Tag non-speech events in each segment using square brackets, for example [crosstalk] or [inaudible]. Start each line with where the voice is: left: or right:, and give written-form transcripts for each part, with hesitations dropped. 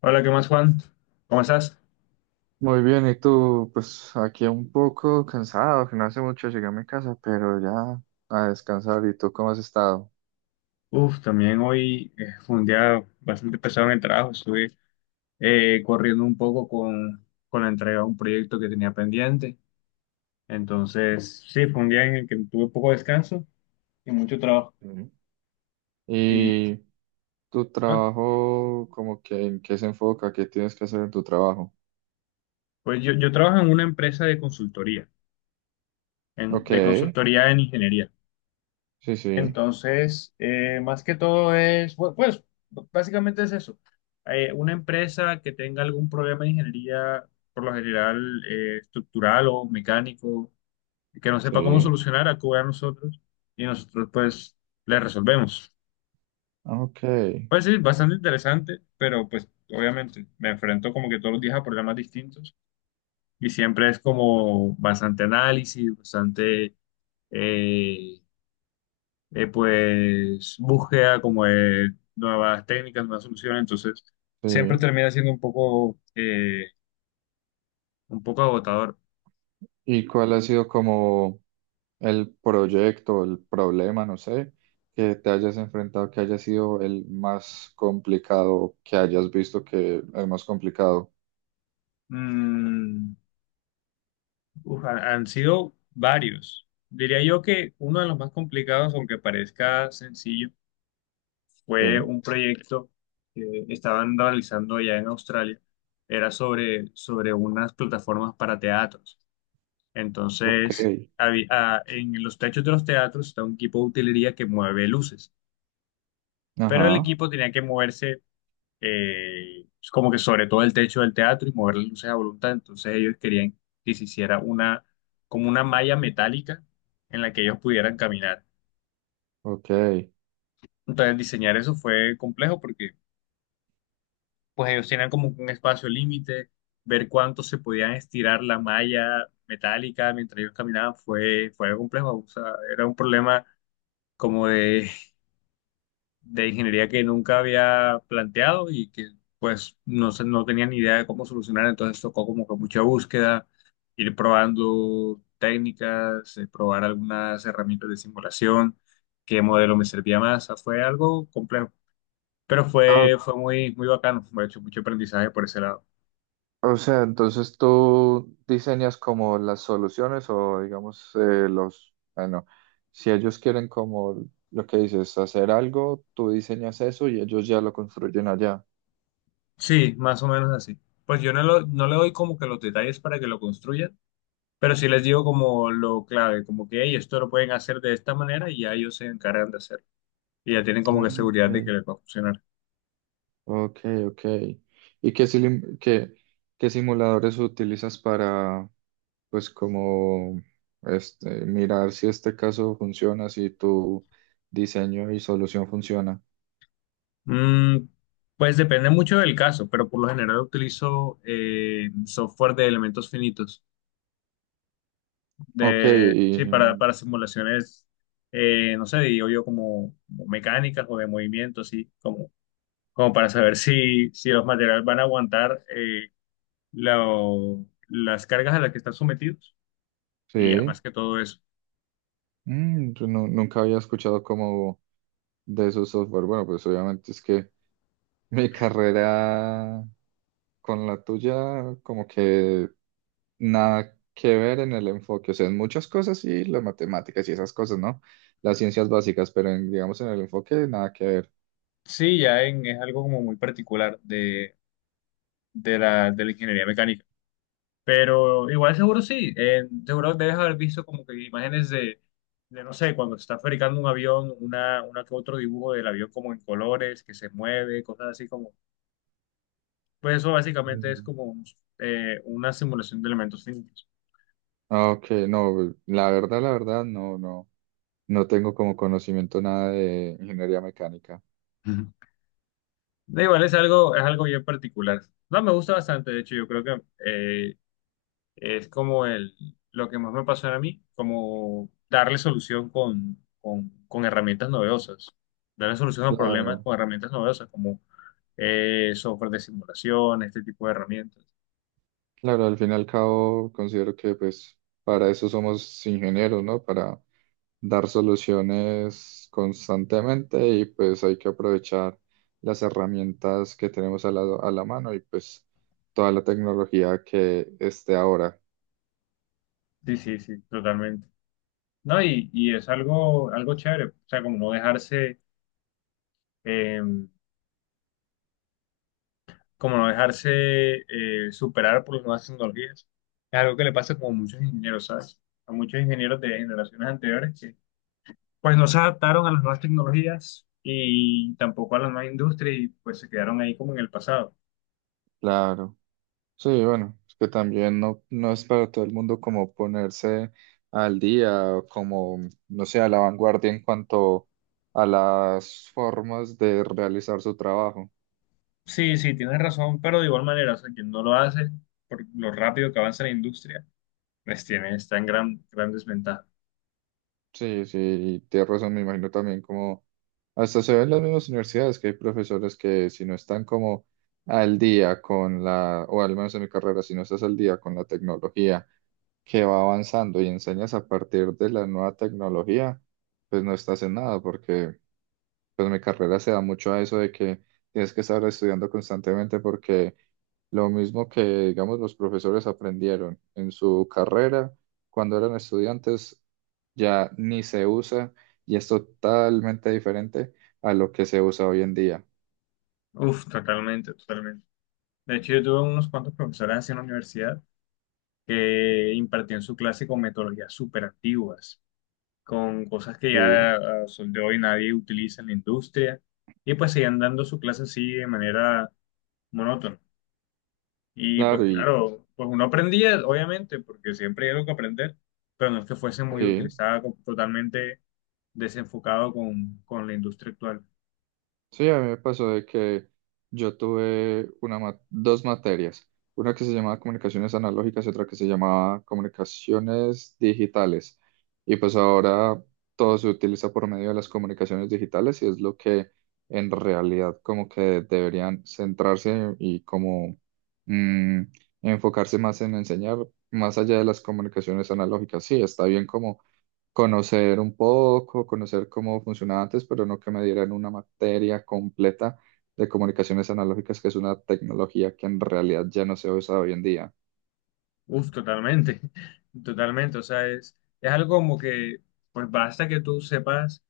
left: Hola, ¿qué más, Juan? ¿Cómo estás?
right: Muy bien, ¿y tú? Pues aquí un poco cansado, que no hace mucho llegué a mi casa, pero ya a descansar. ¿Y tú cómo has estado?
left: Uf, también hoy fue un día bastante pesado en el trabajo. Estuve corriendo un poco con la entrega de un proyecto que tenía pendiente. Entonces, sí, fue un día en el que tuve poco descanso y mucho trabajo.
right: Ujú.
left: Y
right: ¿Y tu
left: no,
right: trabajo, como que en qué se enfoca? ¿Qué tienes que hacer en tu trabajo?
left: pues yo trabajo en una empresa de consultoría,
right: Ok,
left: de consultoría en ingeniería.
right: sí, sí,
left: Entonces, más que todo es, pues, básicamente es eso. Una empresa que tenga algún problema de ingeniería, por lo general, estructural o mecánico, que no sepa cómo
right: sí,
left: solucionar, acude a nosotros y nosotros, pues, le resolvemos.
right: ok,
left: Pues sí, bastante interesante, pero pues, obviamente, me enfrento como que todos los días a problemas distintos y siempre es como bastante análisis, eh, pues búsqueda como de nuevas técnicas, nuevas soluciones, entonces siempre
right: sí.
left: termina siendo un poco agotador.
right: ¿Y cuál ha sido como el proyecto, el problema, no sé, que te hayas enfrentado, que haya sido el más complicado, que hayas visto que es más complicado?
left: Mm, uf, han sido varios. Diría yo que uno de los más complicados, aunque parezca sencillo,
right: Sí.
left: fue un proyecto que estaban realizando allá en Australia. Era sobre unas plataformas para teatros.
right: Ok,
left: Entonces, ah, en los techos de los teatros está un equipo de utilería que mueve luces. Pero el
right: ajá,
left: equipo tenía que moverse pues, como que sobre todo el techo del teatro y mover las luces a voluntad. Entonces ellos querían que se hiciera como una malla metálica en la que ellos pudieran caminar.
right: ok.
left: Entonces diseñar eso fue complejo porque pues ellos tenían como un espacio límite, ver cuánto se podían estirar la malla metálica mientras ellos caminaban fue complejo. O sea, era un problema como de ingeniería que nunca había planteado y que pues no, no tenía ni idea de cómo solucionar, entonces tocó como que mucha búsqueda, ir probando técnicas, probar algunas herramientas de simulación, qué modelo me servía más, o sea, fue algo complejo, pero
right: Ah,
left: fue muy, muy bacano, me he hecho mucho aprendizaje por ese lado.
right: o sea, entonces tú diseñas como las soluciones o digamos los, bueno, si ellos quieren como lo que dices, hacer algo, tú diseñas eso y ellos ya lo construyen allá.
left: Sí, más o menos así. Pues yo no, no le doy como que los detalles para que lo construyan, pero sí les digo como lo clave, como que "Hey, esto lo pueden hacer de esta manera" y ya ellos se encargan de hacerlo y ya tienen como
right: Ah,
left: que
right: ok,
left: seguridad de que les va a funcionar.
right: ok, ok. ¿Y qué, silim- qué, qué simuladores utilizas para, pues, como, este, mirar si este caso funciona, si tu diseño y solución funciona?
left: Mm, pues depende mucho del caso, pero por lo general utilizo software de elementos finitos,
right: Ok,
left: de, sí,
right: y-
left: para simulaciones, no sé, digo yo como, como mecánicas o de movimiento, así, como, como para saber si los materiales van a aguantar las cargas a las que están sometidos y ya más
right: sí.
left: que todo eso.
right: Mm, yo nu- nunca había escuchado como de esos software. Bueno, pues obviamente es que [laughs] mi carrera con la tuya, como que nada que ver en el enfoque. O sea, en muchas cosas sí, las matemáticas y esas cosas, ¿no? Las ciencias básicas, pero en, digamos en el enfoque nada que ver.
left: Sí, es algo como muy particular de de la ingeniería mecánica. Pero igual seguro sí, seguro debes haber visto como que imágenes de no sé, cuando se está fabricando un avión, una que otro dibujo del avión como en colores, que se mueve, cosas así como, pues eso básicamente es
right: Mm.
left: como una simulación de elementos físicos.
right: Ok, no, la verdad, no, no, no tengo como conocimiento nada de ingeniería mecánica.
left: Ujú. Da igual, es algo bien particular. No, me gusta bastante, de hecho, yo creo que es como el, lo que más me pasó a mí, como darle solución con herramientas novedosas, darle solución a problemas
right: Claro.
left: con herramientas novedosas, como software de simulación, este tipo de herramientas.
right: Claro, al fin y al cabo considero que pues para eso somos ingenieros, ¿no? Para dar soluciones constantemente y pues hay que aprovechar las herramientas que tenemos a la mano y pues toda la tecnología que esté ahora.
left: Sí, sí, sí, totalmente. No, y es algo, algo chévere, o sea, eh, como no dejarse superar por las nuevas tecnologías. Es algo que le pasa como a muchos ingenieros, ¿sabes? A muchos ingenieros de generaciones anteriores que pues no se adaptaron a las nuevas tecnologías y tampoco a la nueva industria y pues se quedaron ahí como en el pasado.
right: Claro. Sí, bueno, es que también no, no es para todo el mundo como ponerse al día, como, no sé, a la vanguardia en cuanto a las formas de realizar su trabajo.
left: Sí, sí, tienes razón, pero de igual manera, o sea, quien no lo hace por lo rápido que avanza la industria pues tiene, está en gran desventaja.
right: Sí, sí, tienes razón, me imagino también como hasta se ve en las mismas universidades que hay profesores que si no están como al día con la, o al menos en mi carrera, si no estás al día con la tecnología que va avanzando y enseñas a partir de la nueva tecnología, pues no estás en nada, porque pues mi carrera se da mucho a eso de que tienes que estar estudiando constantemente porque lo mismo que, digamos, los profesores aprendieron en su carrera cuando eran estudiantes, ya ni se usa y es totalmente diferente a lo que se usa hoy en día.
left: Uf, totalmente, totalmente. De hecho, yo tuve unos cuantos profesores así en la universidad que impartían su clase con metodologías súper antiguas, con cosas que
right: Sí,
left: ya a sol de hoy nadie utiliza en la industria, y pues seguían dando su clase así de manera monótona. Y pues
right: claro, y
left: claro, pues uno aprendía, obviamente, porque siempre hay algo que aprender, pero no es que fuese muy útil
right: sí.
left: utilizada totalmente desenfocado con la industria actual.
right: Sí, a mí me pasó de que yo tuve una ma- dos materias, una que se llamaba comunicaciones analógicas y otra que se llamaba comunicaciones digitales. Y pues ahora todo se utiliza por medio de las comunicaciones digitales y es lo que en realidad como que deberían centrarse y como mm, enfocarse más en enseñar más allá de las comunicaciones analógicas. Sí, está bien como conocer un poco, conocer cómo funcionaba antes, pero no que me dieran una materia completa de comunicaciones analógicas, que es una tecnología que en realidad ya no se usa hoy en día.
left: Uf, totalmente, [laughs] totalmente. O sea, es algo como que, pues basta que tú sepas,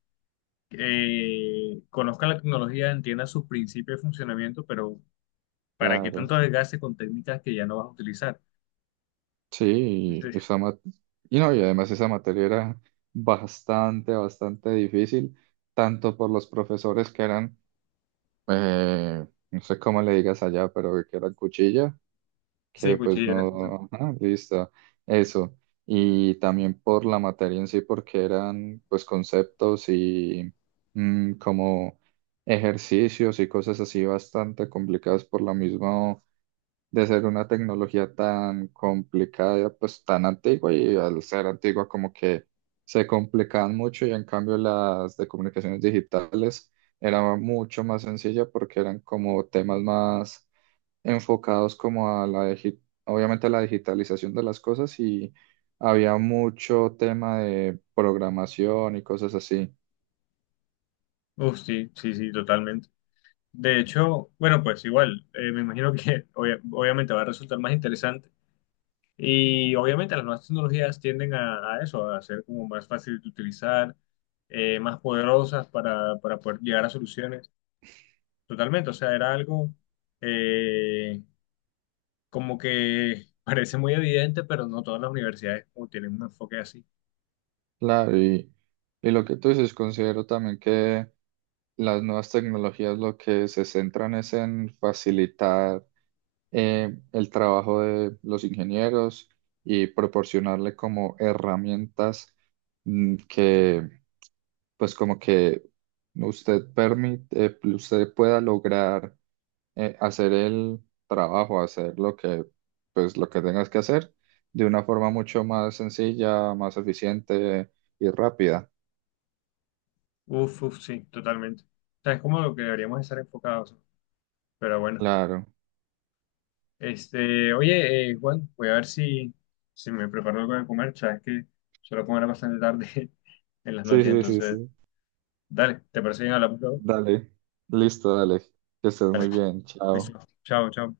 left: conozcas la tecnología, entiendas sus principios de funcionamiento, pero ¿para qué
right: Claro,
left: tanto desgaste con técnicas que ya no vas a utilizar?
right: sí, y
left: [laughs] Sí,
right: esa ma- y no, y además esa materia era bastante, bastante difícil, tanto por los profesores que eran, eh, no sé cómo le digas allá, pero que eran cuchilla, que
left: sí,
right: pues
left: cuchillas.
right: no, ajá, listo, eso. Y también por la materia en sí, porque eran pues conceptos y mm, como ejercicios y cosas así bastante complicadas por lo mismo de ser una tecnología tan complicada, pues tan antigua y al ser antigua como que se complicaban mucho y en cambio las de comunicaciones digitales era mucho más sencilla porque eran como temas más enfocados como a la, digi- obviamente a la digitalización de las cosas y había mucho tema de programación y cosas así.
left: Uf, sí, sí, sí, totalmente. De hecho, bueno, pues igual, me imagino que [laughs] obviamente va a resultar más interesante. Y obviamente las nuevas tecnologías tienden a eso, a ser como más fácil de utilizar, más poderosas para poder llegar a soluciones. Totalmente, o sea, era algo eh, como que [laughs] parece muy evidente, pero no todas las universidades como tienen un enfoque así.
right: Claro, y lo que tú dices, considero también que las nuevas tecnologías lo que se centran es en facilitar el trabajo de los ingenieros y proporcionarle como herramientas mm, que pues como que usted permite, usted pueda lograr hacer el trabajo, hacer lo que, pues, lo que tengas que hacer de una forma mucho más sencilla, más eficiente y rápida.
left: Uf, uf, sí, totalmente. O sea, es como lo que deberíamos estar enfocados. Pero bueno,
right: Claro.
left: este, oye, Juan, voy a ver si me preparo algo de comer, sabes que suelo comer bastante tarde [laughs] en las
right: Sí,
left: noches,
right: sí, sí,
left: entonces...
right: sí.
left: Dale, ¿te parece bien? Hablamos luego.
right: Dale. Listo, dale. Que estés
left: Dale,
right: muy bien.
left: listo.
right: Chao.
left: Chao, chao.